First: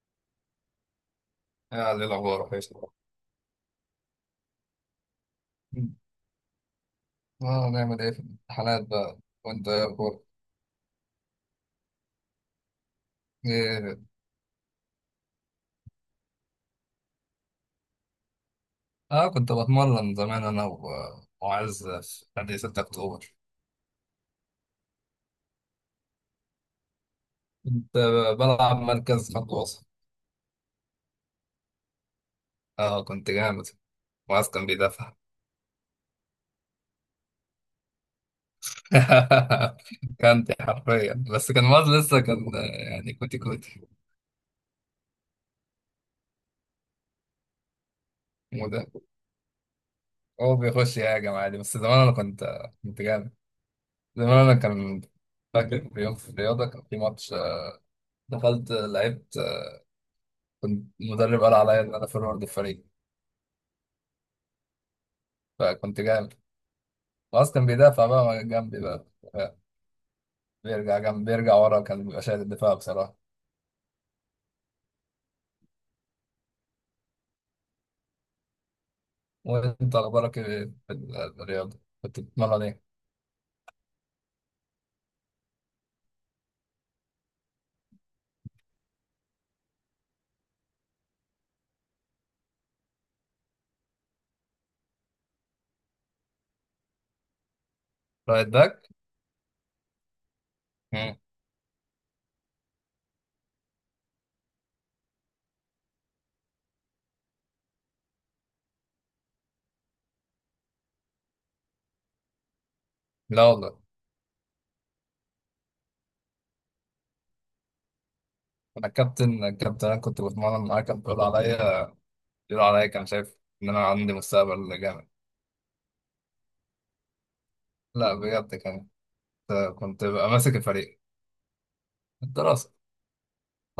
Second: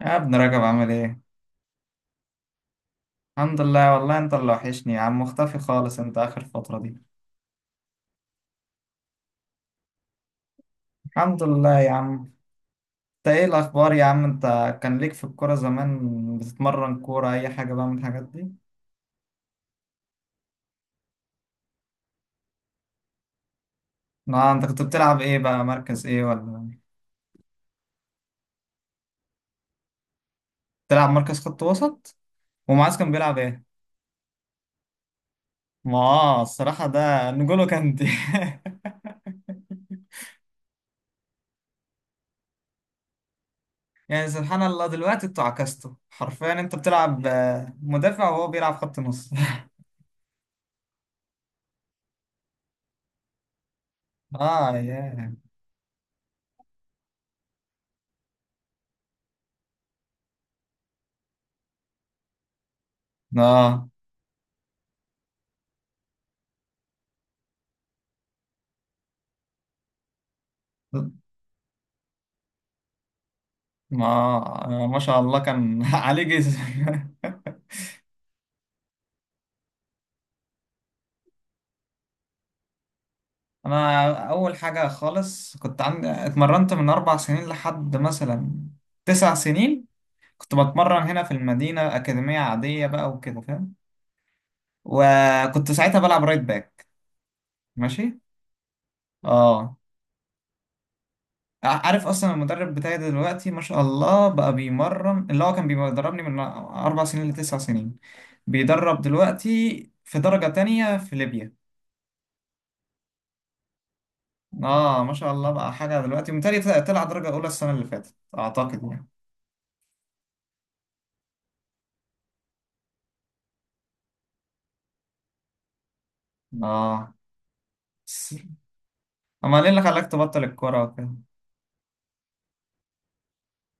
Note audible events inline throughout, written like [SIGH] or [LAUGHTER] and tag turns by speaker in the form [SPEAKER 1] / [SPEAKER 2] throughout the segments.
[SPEAKER 1] يا ابن رجب، عامل ايه؟
[SPEAKER 2] يعني الأخبار كويس.
[SPEAKER 1] الحمد لله، والله انت اللي وحشني يا عم، مختفي خالص انت اخر فترة دي.
[SPEAKER 2] آه، نعمل إيه في الامتحانات بقى. وأنت إيه أخبارك؟
[SPEAKER 1] الحمد لله يا عم. انت ايه الاخبار
[SPEAKER 2] إيه؟
[SPEAKER 1] يا عم انت؟ كان ليك في الكورة زمان، بتتمرن كورة اي حاجة بقى من الحاجات دي؟
[SPEAKER 2] آه، كنت بتمرن زمان أنا وعز في نادي 6 أكتوبر.
[SPEAKER 1] لا انت كنت بتلعب ايه بقى، مركز ايه ولا
[SPEAKER 2] كنت بلعب مركز خط وسط.
[SPEAKER 1] بتلعب مركز خط وسط؟ ومعاذ
[SPEAKER 2] آه،
[SPEAKER 1] كان
[SPEAKER 2] كنت
[SPEAKER 1] بيلعب ايه؟
[SPEAKER 2] جامد، وعز كان بيدافع.
[SPEAKER 1] ما آه، الصراحة ده نجولو كانتي [LAUGHS]
[SPEAKER 2] [LAUGHS] كانت حرفيا، بس كان وعز لسه كان، يعني كوتي كوتي.
[SPEAKER 1] يعني سبحان الله، دلوقتي انتوا عكستوا حرفيا، انت بتلعب مدافع، وهو بيلعب
[SPEAKER 2] وده
[SPEAKER 1] خط نص [LAUGHS]
[SPEAKER 2] هو بيخش يهاجم عادي، بس زمان أنا كنت، كنت جامد. زمان أنا
[SPEAKER 1] اه
[SPEAKER 2] كان.
[SPEAKER 1] ياه.
[SPEAKER 2] فاكر في يوم في الرياضة كان في ماتش، دخلت لعبت. كنت المدرب قال عليا ان انا فورورد الفريق،
[SPEAKER 1] اه،
[SPEAKER 2] فكنت جامد. خلاص كان بيدافع بقى جنبي بقى، بيرجع جنب، بيرجع ورا، كان بيبقى شايل الدفاع بصراحة.
[SPEAKER 1] ما شاء الله كان [LAUGHS] عليه جسم [LAUGHS]
[SPEAKER 2] وانت اخبارك ايه؟ في ال- الرياضة كنت بتتمرن ايه؟
[SPEAKER 1] انا اول حاجه خالص، كنت عندي اتمرنت من 4 سنين لحد مثلا 9 سنين. كنت بتمرن هنا في المدينه، اكاديميه عاديه بقى وكده، فاهم؟ وكنت ساعتها بلعب رايت باك. ماشي.
[SPEAKER 2] رايت باك؟
[SPEAKER 1] اه،
[SPEAKER 2] مم.
[SPEAKER 1] عارف اصلا المدرب بتاعي دلوقتي ما شاء الله بقى، بيمرن اللي هو كان بيدربني من 4 سنين لتسع سنين. بيدرب دلوقتي في درجه تانية في ليبيا.
[SPEAKER 2] لا والله.
[SPEAKER 1] اه ما شاء الله بقى، حاجة دلوقتي متهيألي طلع درجة أولى السنة اللي فاتت، أعتقد
[SPEAKER 2] انا
[SPEAKER 1] يعني.
[SPEAKER 2] الكابتن، الكابتن انا كنت بتمرن معاه، كان بيقول عليا، بيقول عليا كان شايف ان انا عندي مستقبل جامد.
[SPEAKER 1] اه،
[SPEAKER 2] لا
[SPEAKER 1] بس-
[SPEAKER 2] بجد كان.
[SPEAKER 1] أمال إيه اللي
[SPEAKER 2] كنت
[SPEAKER 1] خلاك
[SPEAKER 2] ببقى
[SPEAKER 1] تبطل
[SPEAKER 2] ماسك
[SPEAKER 1] الكورة
[SPEAKER 2] الفريق.
[SPEAKER 1] وكده؟
[SPEAKER 2] الدراسة.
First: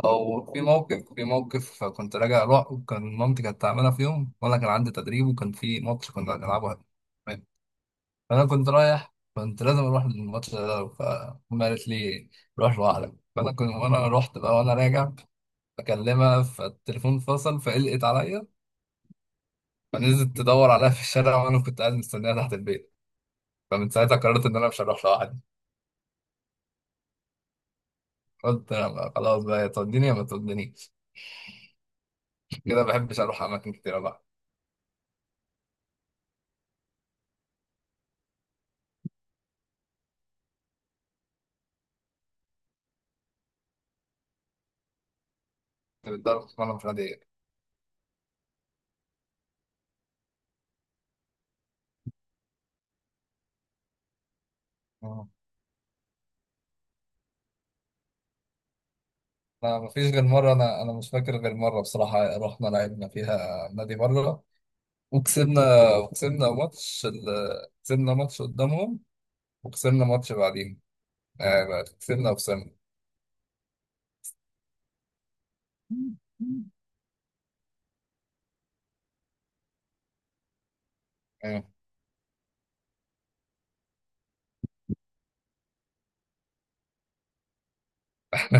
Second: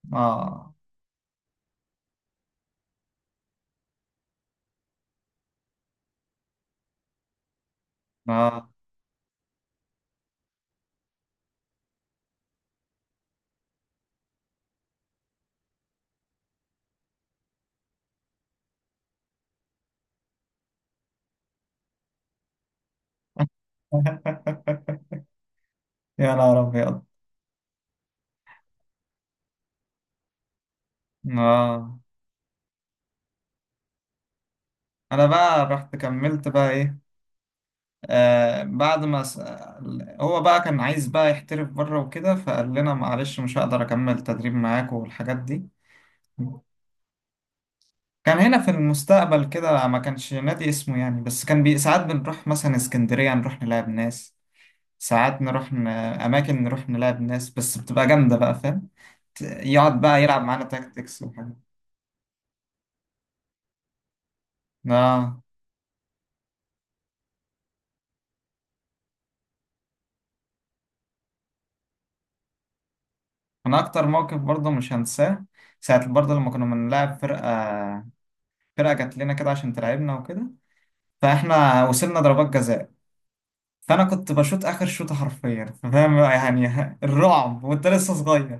[SPEAKER 2] او في
[SPEAKER 1] اه،
[SPEAKER 2] موقف، في موقف كنت راجع رعب، كان مامتي كانت تعملها في يوم، وانا كان عندي تدريب وكان في ماتش كنا هنلعبه. فانا
[SPEAKER 1] اه.
[SPEAKER 2] كنت رايح، كنت لازم اروح للماتش ده، فأمي قالت لي روح لوحدك. فانا كنت وانا رحت بقى، وانا راجع بكلمها فالتليفون فصل، فقلقت عليا، فنزلت تدور عليها في الشارع، وانا كنت قاعد مستنيها تحت البيت. فمن ساعتها قررت ان انا مش هروح
[SPEAKER 1] [LAUGHS]
[SPEAKER 2] لوحدي.
[SPEAKER 1] يا نهار أبيض.
[SPEAKER 2] قلت أنا خلاص بقى، يا توديني يا ما تودينيش.
[SPEAKER 1] اه،
[SPEAKER 2] كده ما بحبش اروح اماكن كتير بقى.
[SPEAKER 1] أنا بقى رحت كملت بقى إيه، آه بعد ما س... هو بقى كان عايز بقى يحترف بره وكده، فقال لنا معلش مش هقدر أكمل تدريب معاك والحاجات دي.
[SPEAKER 2] كنت بتضرب وانا مش عادي.
[SPEAKER 1] كان هنا في المستقبل كده، ما كانش نادي اسمه يعني، بس ساعات بنروح مثلا اسكندرية نروح نلعب ناس، ساعات أماكن نروح نلعب ناس، بس بتبقى جامدة بقى، فاهم؟
[SPEAKER 2] انا
[SPEAKER 1] يقعد
[SPEAKER 2] مفيش
[SPEAKER 1] بقى
[SPEAKER 2] غير
[SPEAKER 1] يلعب
[SPEAKER 2] مره،
[SPEAKER 1] معانا
[SPEAKER 2] انا مش
[SPEAKER 1] تاكتكس
[SPEAKER 2] فاكر غير
[SPEAKER 1] وحاجات.
[SPEAKER 2] مره بصراحه، رحنا لعبنا فيها نادي مره
[SPEAKER 1] آه.
[SPEAKER 2] وكسبنا. وكسبنا ماتش كسبنا ماتش قدامهم، وكسبنا ماتش بعدين. آه، كسبنا وخسرنا.
[SPEAKER 1] أنا أكتر موقف برضه مش هنساه، ساعة برضه لما كنا بنلعب فرقة. فرقة جات لنا كده عشان تلعبنا وكده،
[SPEAKER 2] آه.
[SPEAKER 1] فإحنا وصلنا ضربات جزاء. فأنا كنت بشوط آخر شوطة حرفيا، فاهم يعني [LAUGHS] الرعب وأنت لسه صغير.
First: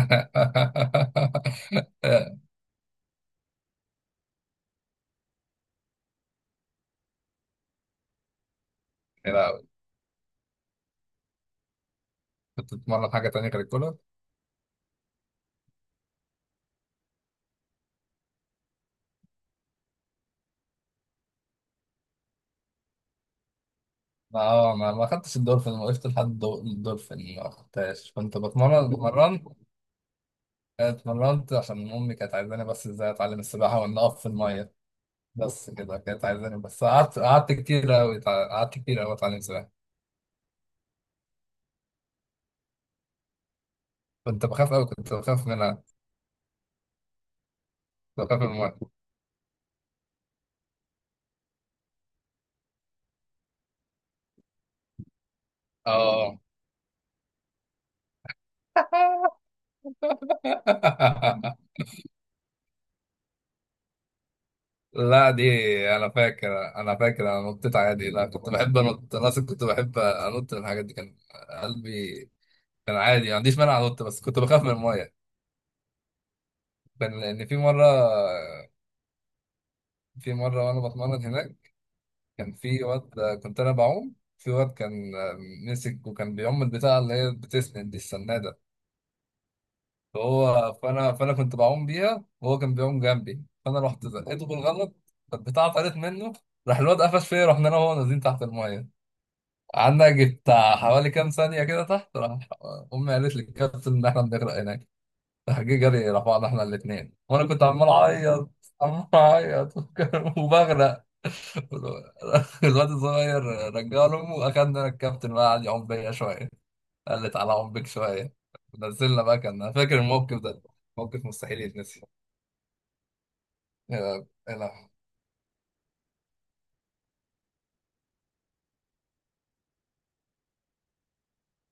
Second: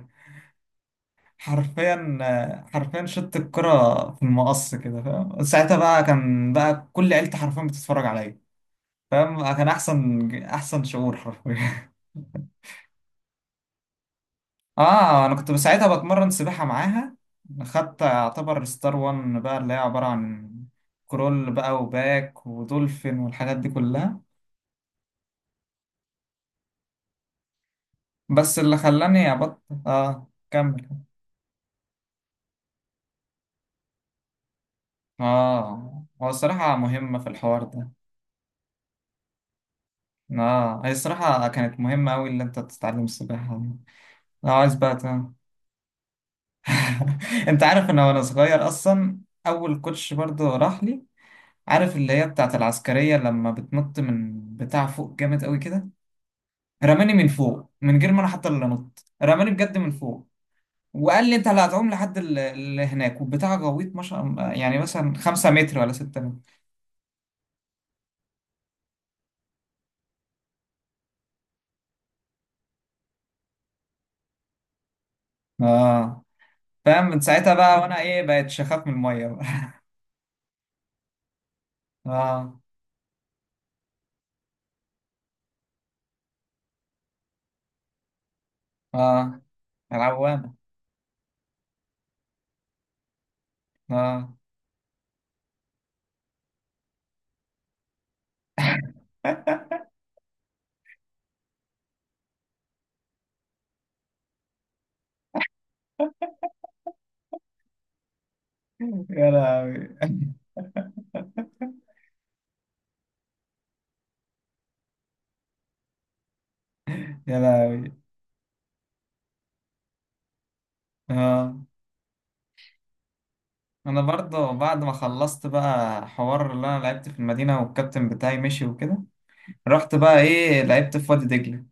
[SPEAKER 1] حرفيا حرفيا شوت الكرة في المقص كده، فاهم؟ ساعتها بقى كان بقى كل عيلتي حرفيا بتتفرج عليا، فاهم؟
[SPEAKER 2] لا،
[SPEAKER 1] كان احسن احسن شعور حرفيا.
[SPEAKER 2] كنت بتتمرن حاجه تانية غير الكوره؟
[SPEAKER 1] [LAUGHS] اه، انا كنت ساعتها بتمرن سباحه معاها. خدت اعتبر ستار وان بقى، اللي هي عباره عن كرول بقى وباك ودولفين والحاجات دي كلها.
[SPEAKER 2] اه، ما خدتش الدولفين، ما وقفت لحد الدولفين، ما خدتهاش. كنت
[SPEAKER 1] بس اللي
[SPEAKER 2] بتمرن،
[SPEAKER 1] خلاني
[SPEAKER 2] اتمرنت.
[SPEAKER 1] ابطل، اه، كمل.
[SPEAKER 2] اتمرنت عشان امي كانت عايزاني، بس ازاي اتعلم السباحه وان اقف في الميه. بس كده
[SPEAKER 1] اه،
[SPEAKER 2] كانت
[SPEAKER 1] هو
[SPEAKER 2] عايزاني.
[SPEAKER 1] الصراحه
[SPEAKER 2] بس
[SPEAKER 1] مهمه
[SPEAKER 2] قعدت،
[SPEAKER 1] في
[SPEAKER 2] قعدت
[SPEAKER 1] الحوار ده.
[SPEAKER 2] كتير أوي، قعدت كتير أوي أتعلم سباحة.
[SPEAKER 1] اه، هي الصراحه كانت مهمه قوي اللي انت تتعلم السباحه دي.
[SPEAKER 2] كنت
[SPEAKER 1] اه،
[SPEAKER 2] بخاف
[SPEAKER 1] عايز
[SPEAKER 2] أوي،
[SPEAKER 1] بقى
[SPEAKER 2] كنت بخاف منها.
[SPEAKER 1] [LAUGHS] انت عارف ان وانا
[SPEAKER 2] كنت بخاف من
[SPEAKER 1] صغير
[SPEAKER 2] المية.
[SPEAKER 1] اصلا، اول كوتش برضو راح لي، عارف اللي هي بتاعت العسكرية لما بتنط من بتاع فوق جامد قوي كده؟
[SPEAKER 2] آه.
[SPEAKER 1] رماني من فوق، من غير ما انا حتى اللي انط، رماني بجد من فوق. وقال لي انت اللي
[SPEAKER 2] [LAUGHS]
[SPEAKER 1] هتعوم لحد اللي هناك، والبتاع غويط ما شاء الله، يعني مثلا
[SPEAKER 2] لا دي،
[SPEAKER 1] 5 متر ولا
[SPEAKER 2] أنا
[SPEAKER 1] 6 متر.
[SPEAKER 2] فاكر، أنا فاكر أنا نطيت عادي. لا، كنت بحب أنط. أنا أصلا كنت بحب أنط من الحاجات دي. كان قلبي كان عادي، ما عنديش مانع أنط، بس كنت بخاف من المية.
[SPEAKER 1] اه، فاهم؟ من
[SPEAKER 2] كان لأن
[SPEAKER 1] ساعتها
[SPEAKER 2] في
[SPEAKER 1] بقى
[SPEAKER 2] مرة،
[SPEAKER 1] وانا ايه، بقيت شخاف من المية بقى.
[SPEAKER 2] في مرة وأنا بتمرن هناك
[SPEAKER 1] [LAUGHS]
[SPEAKER 2] كان
[SPEAKER 1] اه.
[SPEAKER 2] في واد. كنت أنا بعوم في واد، كان مسك، وكان بيعم البتاعة اللي هي بتسند دي، السنادة.
[SPEAKER 1] اه. العوامة.
[SPEAKER 2] هو، فانا كنت بعوم بيها، وهو كان بيعوم جنبي، فانا رحت
[SPEAKER 1] اه
[SPEAKER 2] زقته بالغلط، فالبتاعه طارت منه. راح الواد قفش فيا، رحنا انا وهو نازلين تحت الميه. قعدنا يجي بتاع حوالي كام ثانيه كده تحت. راح امي قالت للكابتن ان احنا بنغرق هناك، راح جه جري راح بعض احنا الاثنين، وانا كنت عمال اعيط، عمال
[SPEAKER 1] يا
[SPEAKER 2] اعيط
[SPEAKER 1] لهوي. [LAUGHS]
[SPEAKER 2] [LAUGHS] وبغرق الواد الصغير. رجع له امه، اخدنا الكابتن بقى قعد يعوم بيا شويه. قلت
[SPEAKER 1] يا
[SPEAKER 2] على عمك
[SPEAKER 1] لهوي.
[SPEAKER 2] شوية. نزلنا بقى. كان أنا فاكر الموقف ده، موقف
[SPEAKER 1] اه،
[SPEAKER 2] مستحيل يتنسي.
[SPEAKER 1] انا
[SPEAKER 2] يا
[SPEAKER 1] برضه بعد
[SPEAKER 2] لا.
[SPEAKER 1] ما خلصت بقى حوار اللي انا لعبت في المدينة والكابتن بتاعي مشي وكده، رحت بقى ايه، لعبت في وادي دجلة.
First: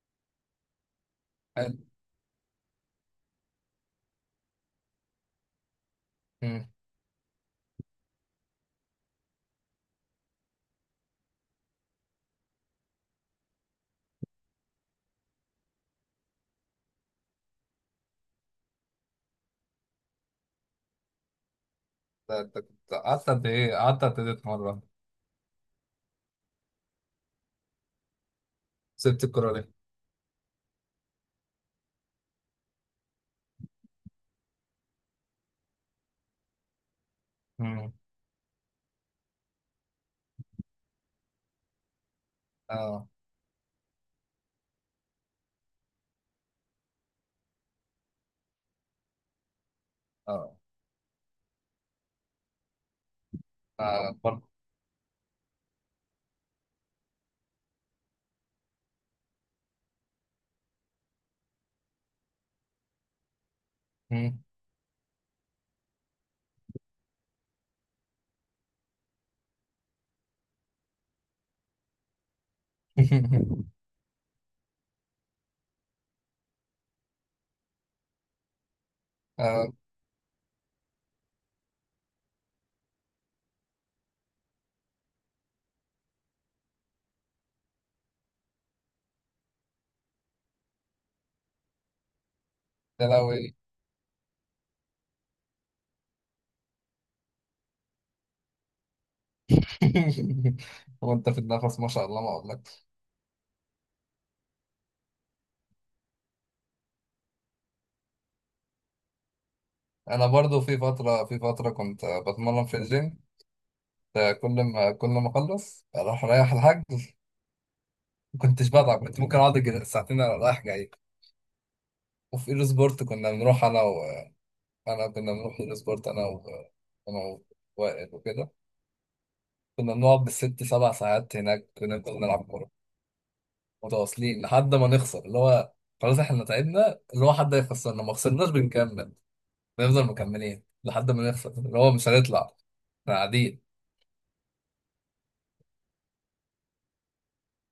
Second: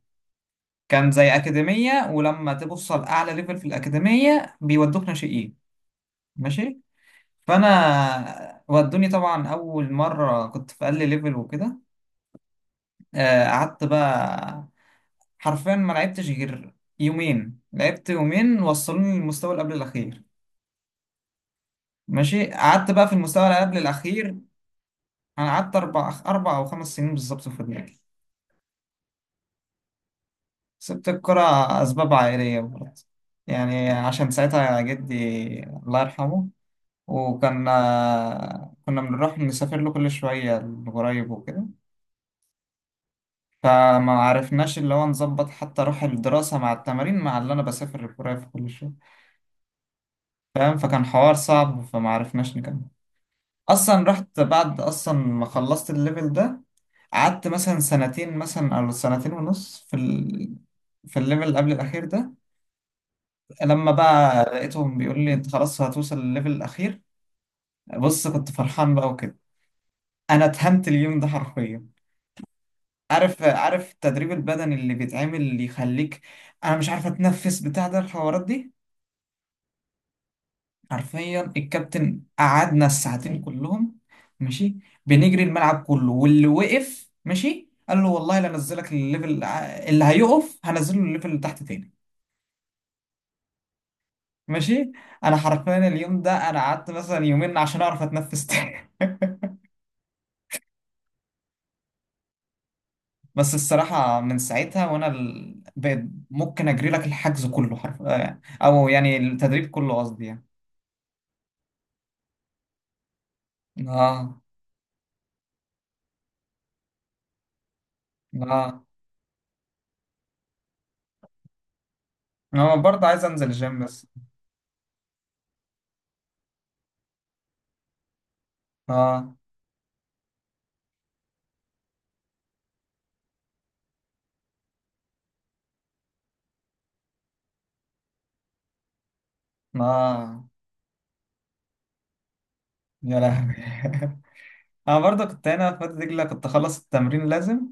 [SPEAKER 1] كان زي
[SPEAKER 2] حلو.
[SPEAKER 1] أكاديمية، ولما توصل أعلى ليفل في الأكاديمية بيودوك ناشئين.
[SPEAKER 2] أمم.
[SPEAKER 1] ماشي. فأنا ودوني طبعا، أول مرة كنت في أقل ليفل وكده. قعدت بقى حرفيا ما لعبتش غير يومين، لعبت يومين وصلوني للمستوى اللي قبل الأخير. ماشي، قعدت بقى في
[SPEAKER 2] قعدت
[SPEAKER 1] المستوى
[SPEAKER 2] قد
[SPEAKER 1] اللي
[SPEAKER 2] إيه،
[SPEAKER 1] قبل
[SPEAKER 2] قعدت قد
[SPEAKER 1] الأخير.
[SPEAKER 2] إيه مرة؟
[SPEAKER 1] أنا قعدت أربع أو خمس سنين بالظبط في الدنيا.
[SPEAKER 2] سبت الكرة ليه؟
[SPEAKER 1] سبت الكرة، أسباب عائلية برضه، يعني عشان ساعتها جدي الله يرحمه، وكان
[SPEAKER 2] أمم.
[SPEAKER 1] كنا بنروح نسافر له كل شوية لقريب وكده.
[SPEAKER 2] آه.
[SPEAKER 1] فما عرفناش اللي هو نظبط حتى روح الدراسة مع التمارين مع اللي أنا بسافر القريب في كل شوية،
[SPEAKER 2] آه.
[SPEAKER 1] فاهم؟ فكان حوار صعب، فما عرفناش نكمل. أصلا
[SPEAKER 2] آه
[SPEAKER 1] رحت
[SPEAKER 2] برضه.
[SPEAKER 1] بعد أصلا ما خلصت الليفل ده، قعدت مثلا سنتين، مثلا أو سنتين ونص في الليفل اللي قبل الأخير ده. لما بقى
[SPEAKER 2] أمم.
[SPEAKER 1] لقيتهم بيقول لي انت خلاص هتوصل للليفل الاخير، بص كنت فرحان بقى وكده. انا اتهنت اليوم ده حرفيا. عارف
[SPEAKER 2] [LAUGHS]
[SPEAKER 1] عارف التدريب البدني اللي بيتعمل اللي يخليك انا مش عارف اتنفس بتاع ده، الحوارات دي.
[SPEAKER 2] آه.
[SPEAKER 1] حرفيا الكابتن قعدنا الساعتين كلهم ماشي بنجري الملعب كله، واللي وقف ماشي قال له والله لا انزلك الليفل، اللي هيقف هنزله الليفل اللي تحت تاني.
[SPEAKER 2] يا لهوي.
[SPEAKER 1] ماشي. انا حرفيا اليوم ده انا قعدت مثلا يومين عشان اعرف اتنفس تاني [LAUGHS]
[SPEAKER 2] [LAUGHS] وأنت في النفس ما شاء الله ما أقولكش.
[SPEAKER 1] بس الصراحة من ساعتها وأنا بقيت ممكن أجري لك الحجز كله، حرف آه، أو يعني التدريب كله قصدي
[SPEAKER 2] أنا
[SPEAKER 1] يعني.
[SPEAKER 2] برضو في فترة، في فترة كنت بتمرن في الجيم. ده
[SPEAKER 1] آه.
[SPEAKER 2] كل ما أخلص أروح رايح الحاج. ما كنتش
[SPEAKER 1] آه.
[SPEAKER 2] بتعب، كنت ممكن أقعد أجي ساعتين رايح جاي. وفي ايرو
[SPEAKER 1] أنا
[SPEAKER 2] سبورت
[SPEAKER 1] برضه عايز
[SPEAKER 2] كنا
[SPEAKER 1] أنزل
[SPEAKER 2] بنروح انا
[SPEAKER 1] الجيم
[SPEAKER 2] و...
[SPEAKER 1] بس.
[SPEAKER 2] انا كنا بنروح ايرو سبورت انا و... انا ووائل وكده.
[SPEAKER 1] آه.
[SPEAKER 2] كنا بنقعد بالست سبع ساعات هناك ونفضل نلعب كورة متواصلين لحد ما نخسر، اللي هو خلاص احنا تعبنا، اللي هو حد هيخسرنا. ما خسرناش بنكمل، بنفضل
[SPEAKER 1] آه.
[SPEAKER 2] مكملين لحد ما نخسر، اللي هو مش هنطلع، احنا
[SPEAKER 1] يا لهوي.
[SPEAKER 2] قاعدين.
[SPEAKER 1] [LAUGHS] أنا برضه كنت هنا في وادي دجلة، كنت أخلص التمرين لازم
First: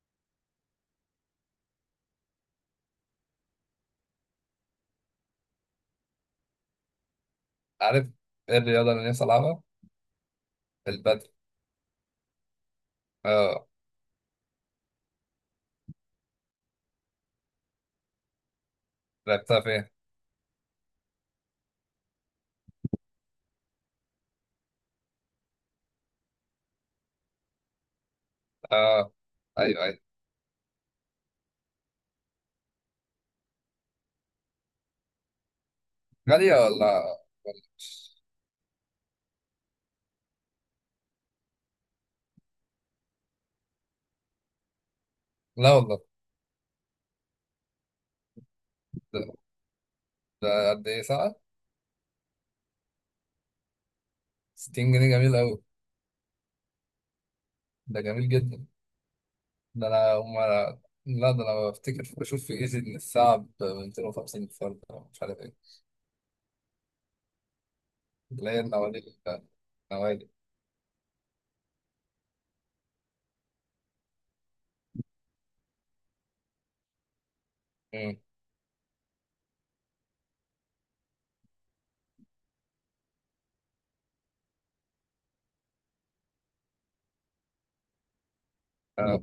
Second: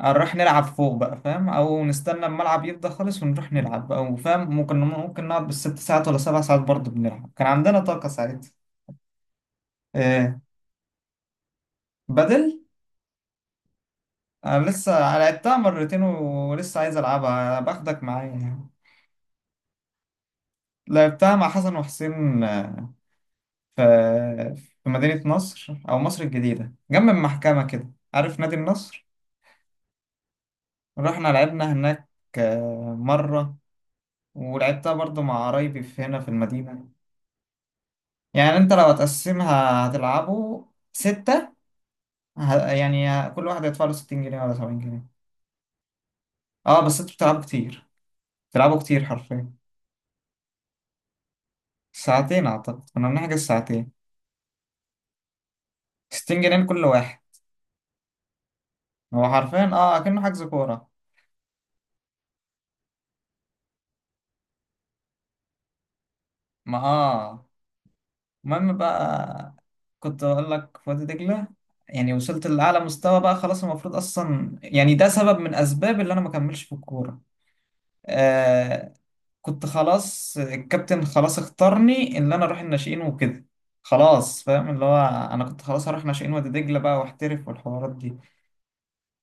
[SPEAKER 1] نروح نلعب فوق بقى، فاهم؟ أو نستنى الملعب يفضى خالص ونروح نلعب بقى، وفاهم ممكن نقعد بالست ساعات ولا 7 ساعات برضه بنلعب، كان عندنا
[SPEAKER 2] عارف
[SPEAKER 1] طاقة ساعتها.
[SPEAKER 2] ايه الرياضة اللي نفسي العبها؟
[SPEAKER 1] إيه.
[SPEAKER 2] البدل.
[SPEAKER 1] بدل.
[SPEAKER 2] اه.
[SPEAKER 1] انا لسه لعبتها مرتين، ولسه عايز العبها، باخدك معايا يعني.
[SPEAKER 2] لعبتها فين؟
[SPEAKER 1] لعبتها مع حسن وحسين في في مدينة نصر او مصر الجديدة، جنب المحكمة كده، عارف نادي النصر؟
[SPEAKER 2] اه، ايوه ايوه.
[SPEAKER 1] رحنا لعبنا هناك مرة. ولعبتها برضو مع قرايبي في هنا في
[SPEAKER 2] غالية
[SPEAKER 1] المدينة.
[SPEAKER 2] ولا؟
[SPEAKER 1] يعني انت لو هتقسمها هتلعبوا ستة، يعني كل واحد هيدفع له 60 جنيه ولا 70 جنيه.
[SPEAKER 2] لا والله.
[SPEAKER 1] اه بس انتوا بتلعبوا كتير، بتلعبوا كتير
[SPEAKER 2] ده،
[SPEAKER 1] حرفيا.
[SPEAKER 2] ده قد ايه ساعة؟
[SPEAKER 1] ساعتين، اعتقد كنا بنحجز ساعتين.
[SPEAKER 2] 60 جنيه جميل قوي.
[SPEAKER 1] 60 جنيه لكل واحد.
[SPEAKER 2] ده جميل جدا.
[SPEAKER 1] هو حرفيا
[SPEAKER 2] ده
[SPEAKER 1] اه
[SPEAKER 2] انا
[SPEAKER 1] اكنه
[SPEAKER 2] ما
[SPEAKER 1] حجز كورة.
[SPEAKER 2] لا، ده انا بفتكر بشوف في ايزي ان الساعه ب 250 فرد، أو مش عارف ايه،
[SPEAKER 1] ما اه
[SPEAKER 2] اللي هي
[SPEAKER 1] المهم
[SPEAKER 2] النوادي.
[SPEAKER 1] بقى، كنت
[SPEAKER 2] النوادي.
[SPEAKER 1] اقول لك في وادي دجلة، يعني وصلت لأعلى مستوى بقى خلاص، المفروض أصلا يعني ده سبب من أسباب اللي أنا ما كملش في الكورة.
[SPEAKER 2] امم.
[SPEAKER 1] آه. كنت خلاص الكابتن خلاص اختارني اللي أنا أروح الناشئين وكده، خلاص فاهم؟ اللي هو أنا كنت خلاص هروح ناشئين وادي دجلة بقى، واحترف والحوارات دي.
[SPEAKER 2] آه.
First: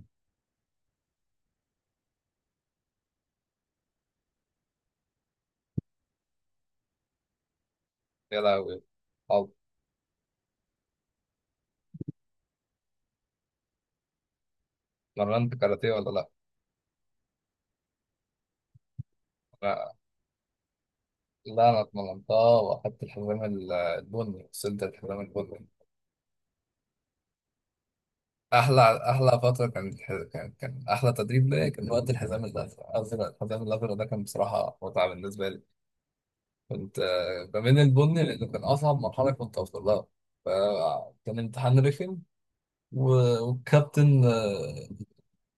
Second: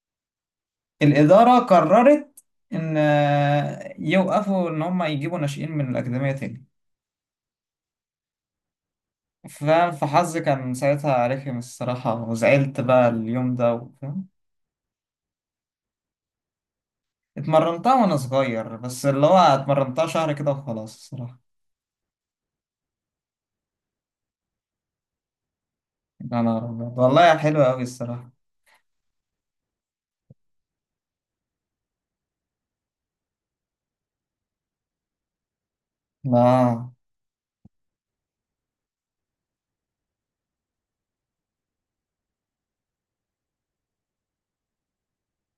[SPEAKER 1] الإدارة قررت إن يوقفوا، إن هم يجيبوا ناشئين من الأكاديمية تاني.
[SPEAKER 2] يا لهوي. طب
[SPEAKER 1] فاهم؟ فحظي كان ساعتها رخم الصراحة، وزعلت بقى اليوم ده، فاهم؟
[SPEAKER 2] اتمرنت كاراتيه ولا لا؟
[SPEAKER 1] اتمرنتها وأنا صغير بس، اللي هو
[SPEAKER 2] لا.
[SPEAKER 1] اتمرنتها شهر كده وخلاص الصراحة.
[SPEAKER 2] لا انا اتمرنتها واخدت الحزام البني، وصلت الحزام البني.
[SPEAKER 1] يا نهار أبيض، والله حلوة أوي الصراحة.
[SPEAKER 2] احلى، احلى فتره كانت، كان، كان احلى تدريب ليا كان وقت الحزام الازرق. الازرق، الحزام الازرق ده كان بصراحه متعه بالنسبه لي.
[SPEAKER 1] لا،
[SPEAKER 2] كنت آه، بميل البني لانه كان اصعب مرحله كنت اوصل لها. فكان امتحان رخم، والكابتن آه،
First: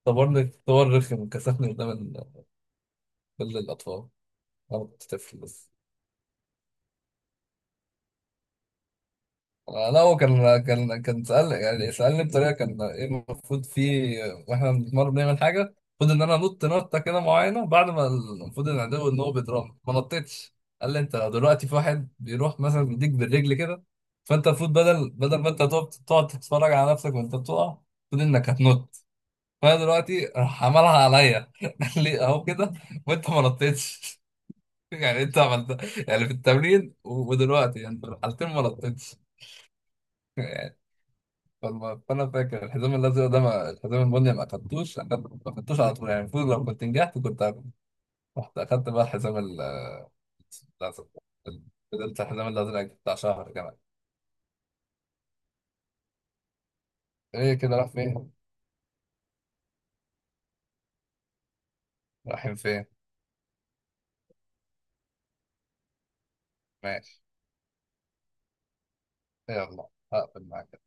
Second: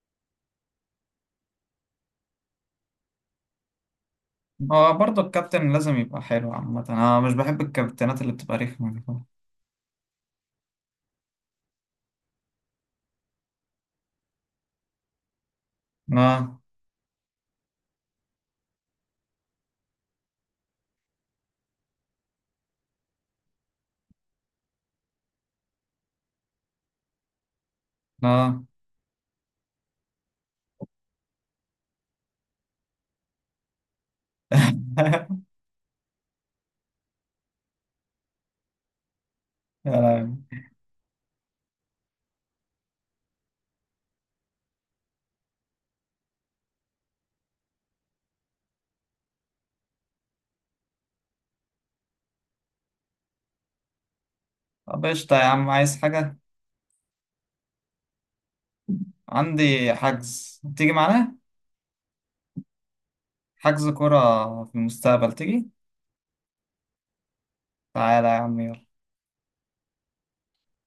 [SPEAKER 2] اختبرني اختبار رخم، كسفني قدام كل الأطفال. أنا
[SPEAKER 1] هو
[SPEAKER 2] كنت
[SPEAKER 1] برضه
[SPEAKER 2] طفل بس.
[SPEAKER 1] الكابتن لازم يبقى حلو عامة، أنا مش بحب الكابتنات اللي بتبقى رخمة دي.
[SPEAKER 2] آه، لا هو كان، كان سأل، يعني سألني بطريقة كان إيه المفروض فيه. آه، وإحنا بنتمرن بنعمل حاجة، المفروض إن أنا
[SPEAKER 1] لا،
[SPEAKER 2] أنط نطة كده معينة بعد ما، المفروض إن العدو إن هو بيضربني، ما نطيتش. قال لي أنت دلوقتي في واحد بيروح مثلا بيديك بالرجل كده، فأنت المفروض بدل ما أنت تقعد تتفرج على نفسك وأنت بتقع، المفروض إنك
[SPEAKER 1] لا.
[SPEAKER 2] هتنط. فانا دلوقتي راح عملها عليا [LAUGHS] قال لي اهو كده، وانت ما نطيتش. [LAUGHS] يعني انت
[SPEAKER 1] [LAUGHS]
[SPEAKER 2] عملت، يعني في التمرين ودلوقتي، يعني في الحالتين ما نطيتش.
[SPEAKER 1] يا لهوي.
[SPEAKER 2] فانا فاكر الحزام الازرق ده، ما الحزام البني ما اخدتوش، ما اخدتوش على طول، يعني المفروض لو كنت نجحت كنت هاخده. رحت اخدت بقى الحزام الازرق. فضلت الحزام الازرق بتاع شهر كمان.
[SPEAKER 1] طب قشطة يا عم، عايز حاجة؟
[SPEAKER 2] ايه كده راح فين؟
[SPEAKER 1] عندي حجز تيجي معانا،
[SPEAKER 2] رايحين فين؟
[SPEAKER 1] حجز كرة في المستقبل، تيجي؟
[SPEAKER 2] ماشي.
[SPEAKER 1] تعالى يا عم، يلا.
[SPEAKER 2] يلا هقفل معاك.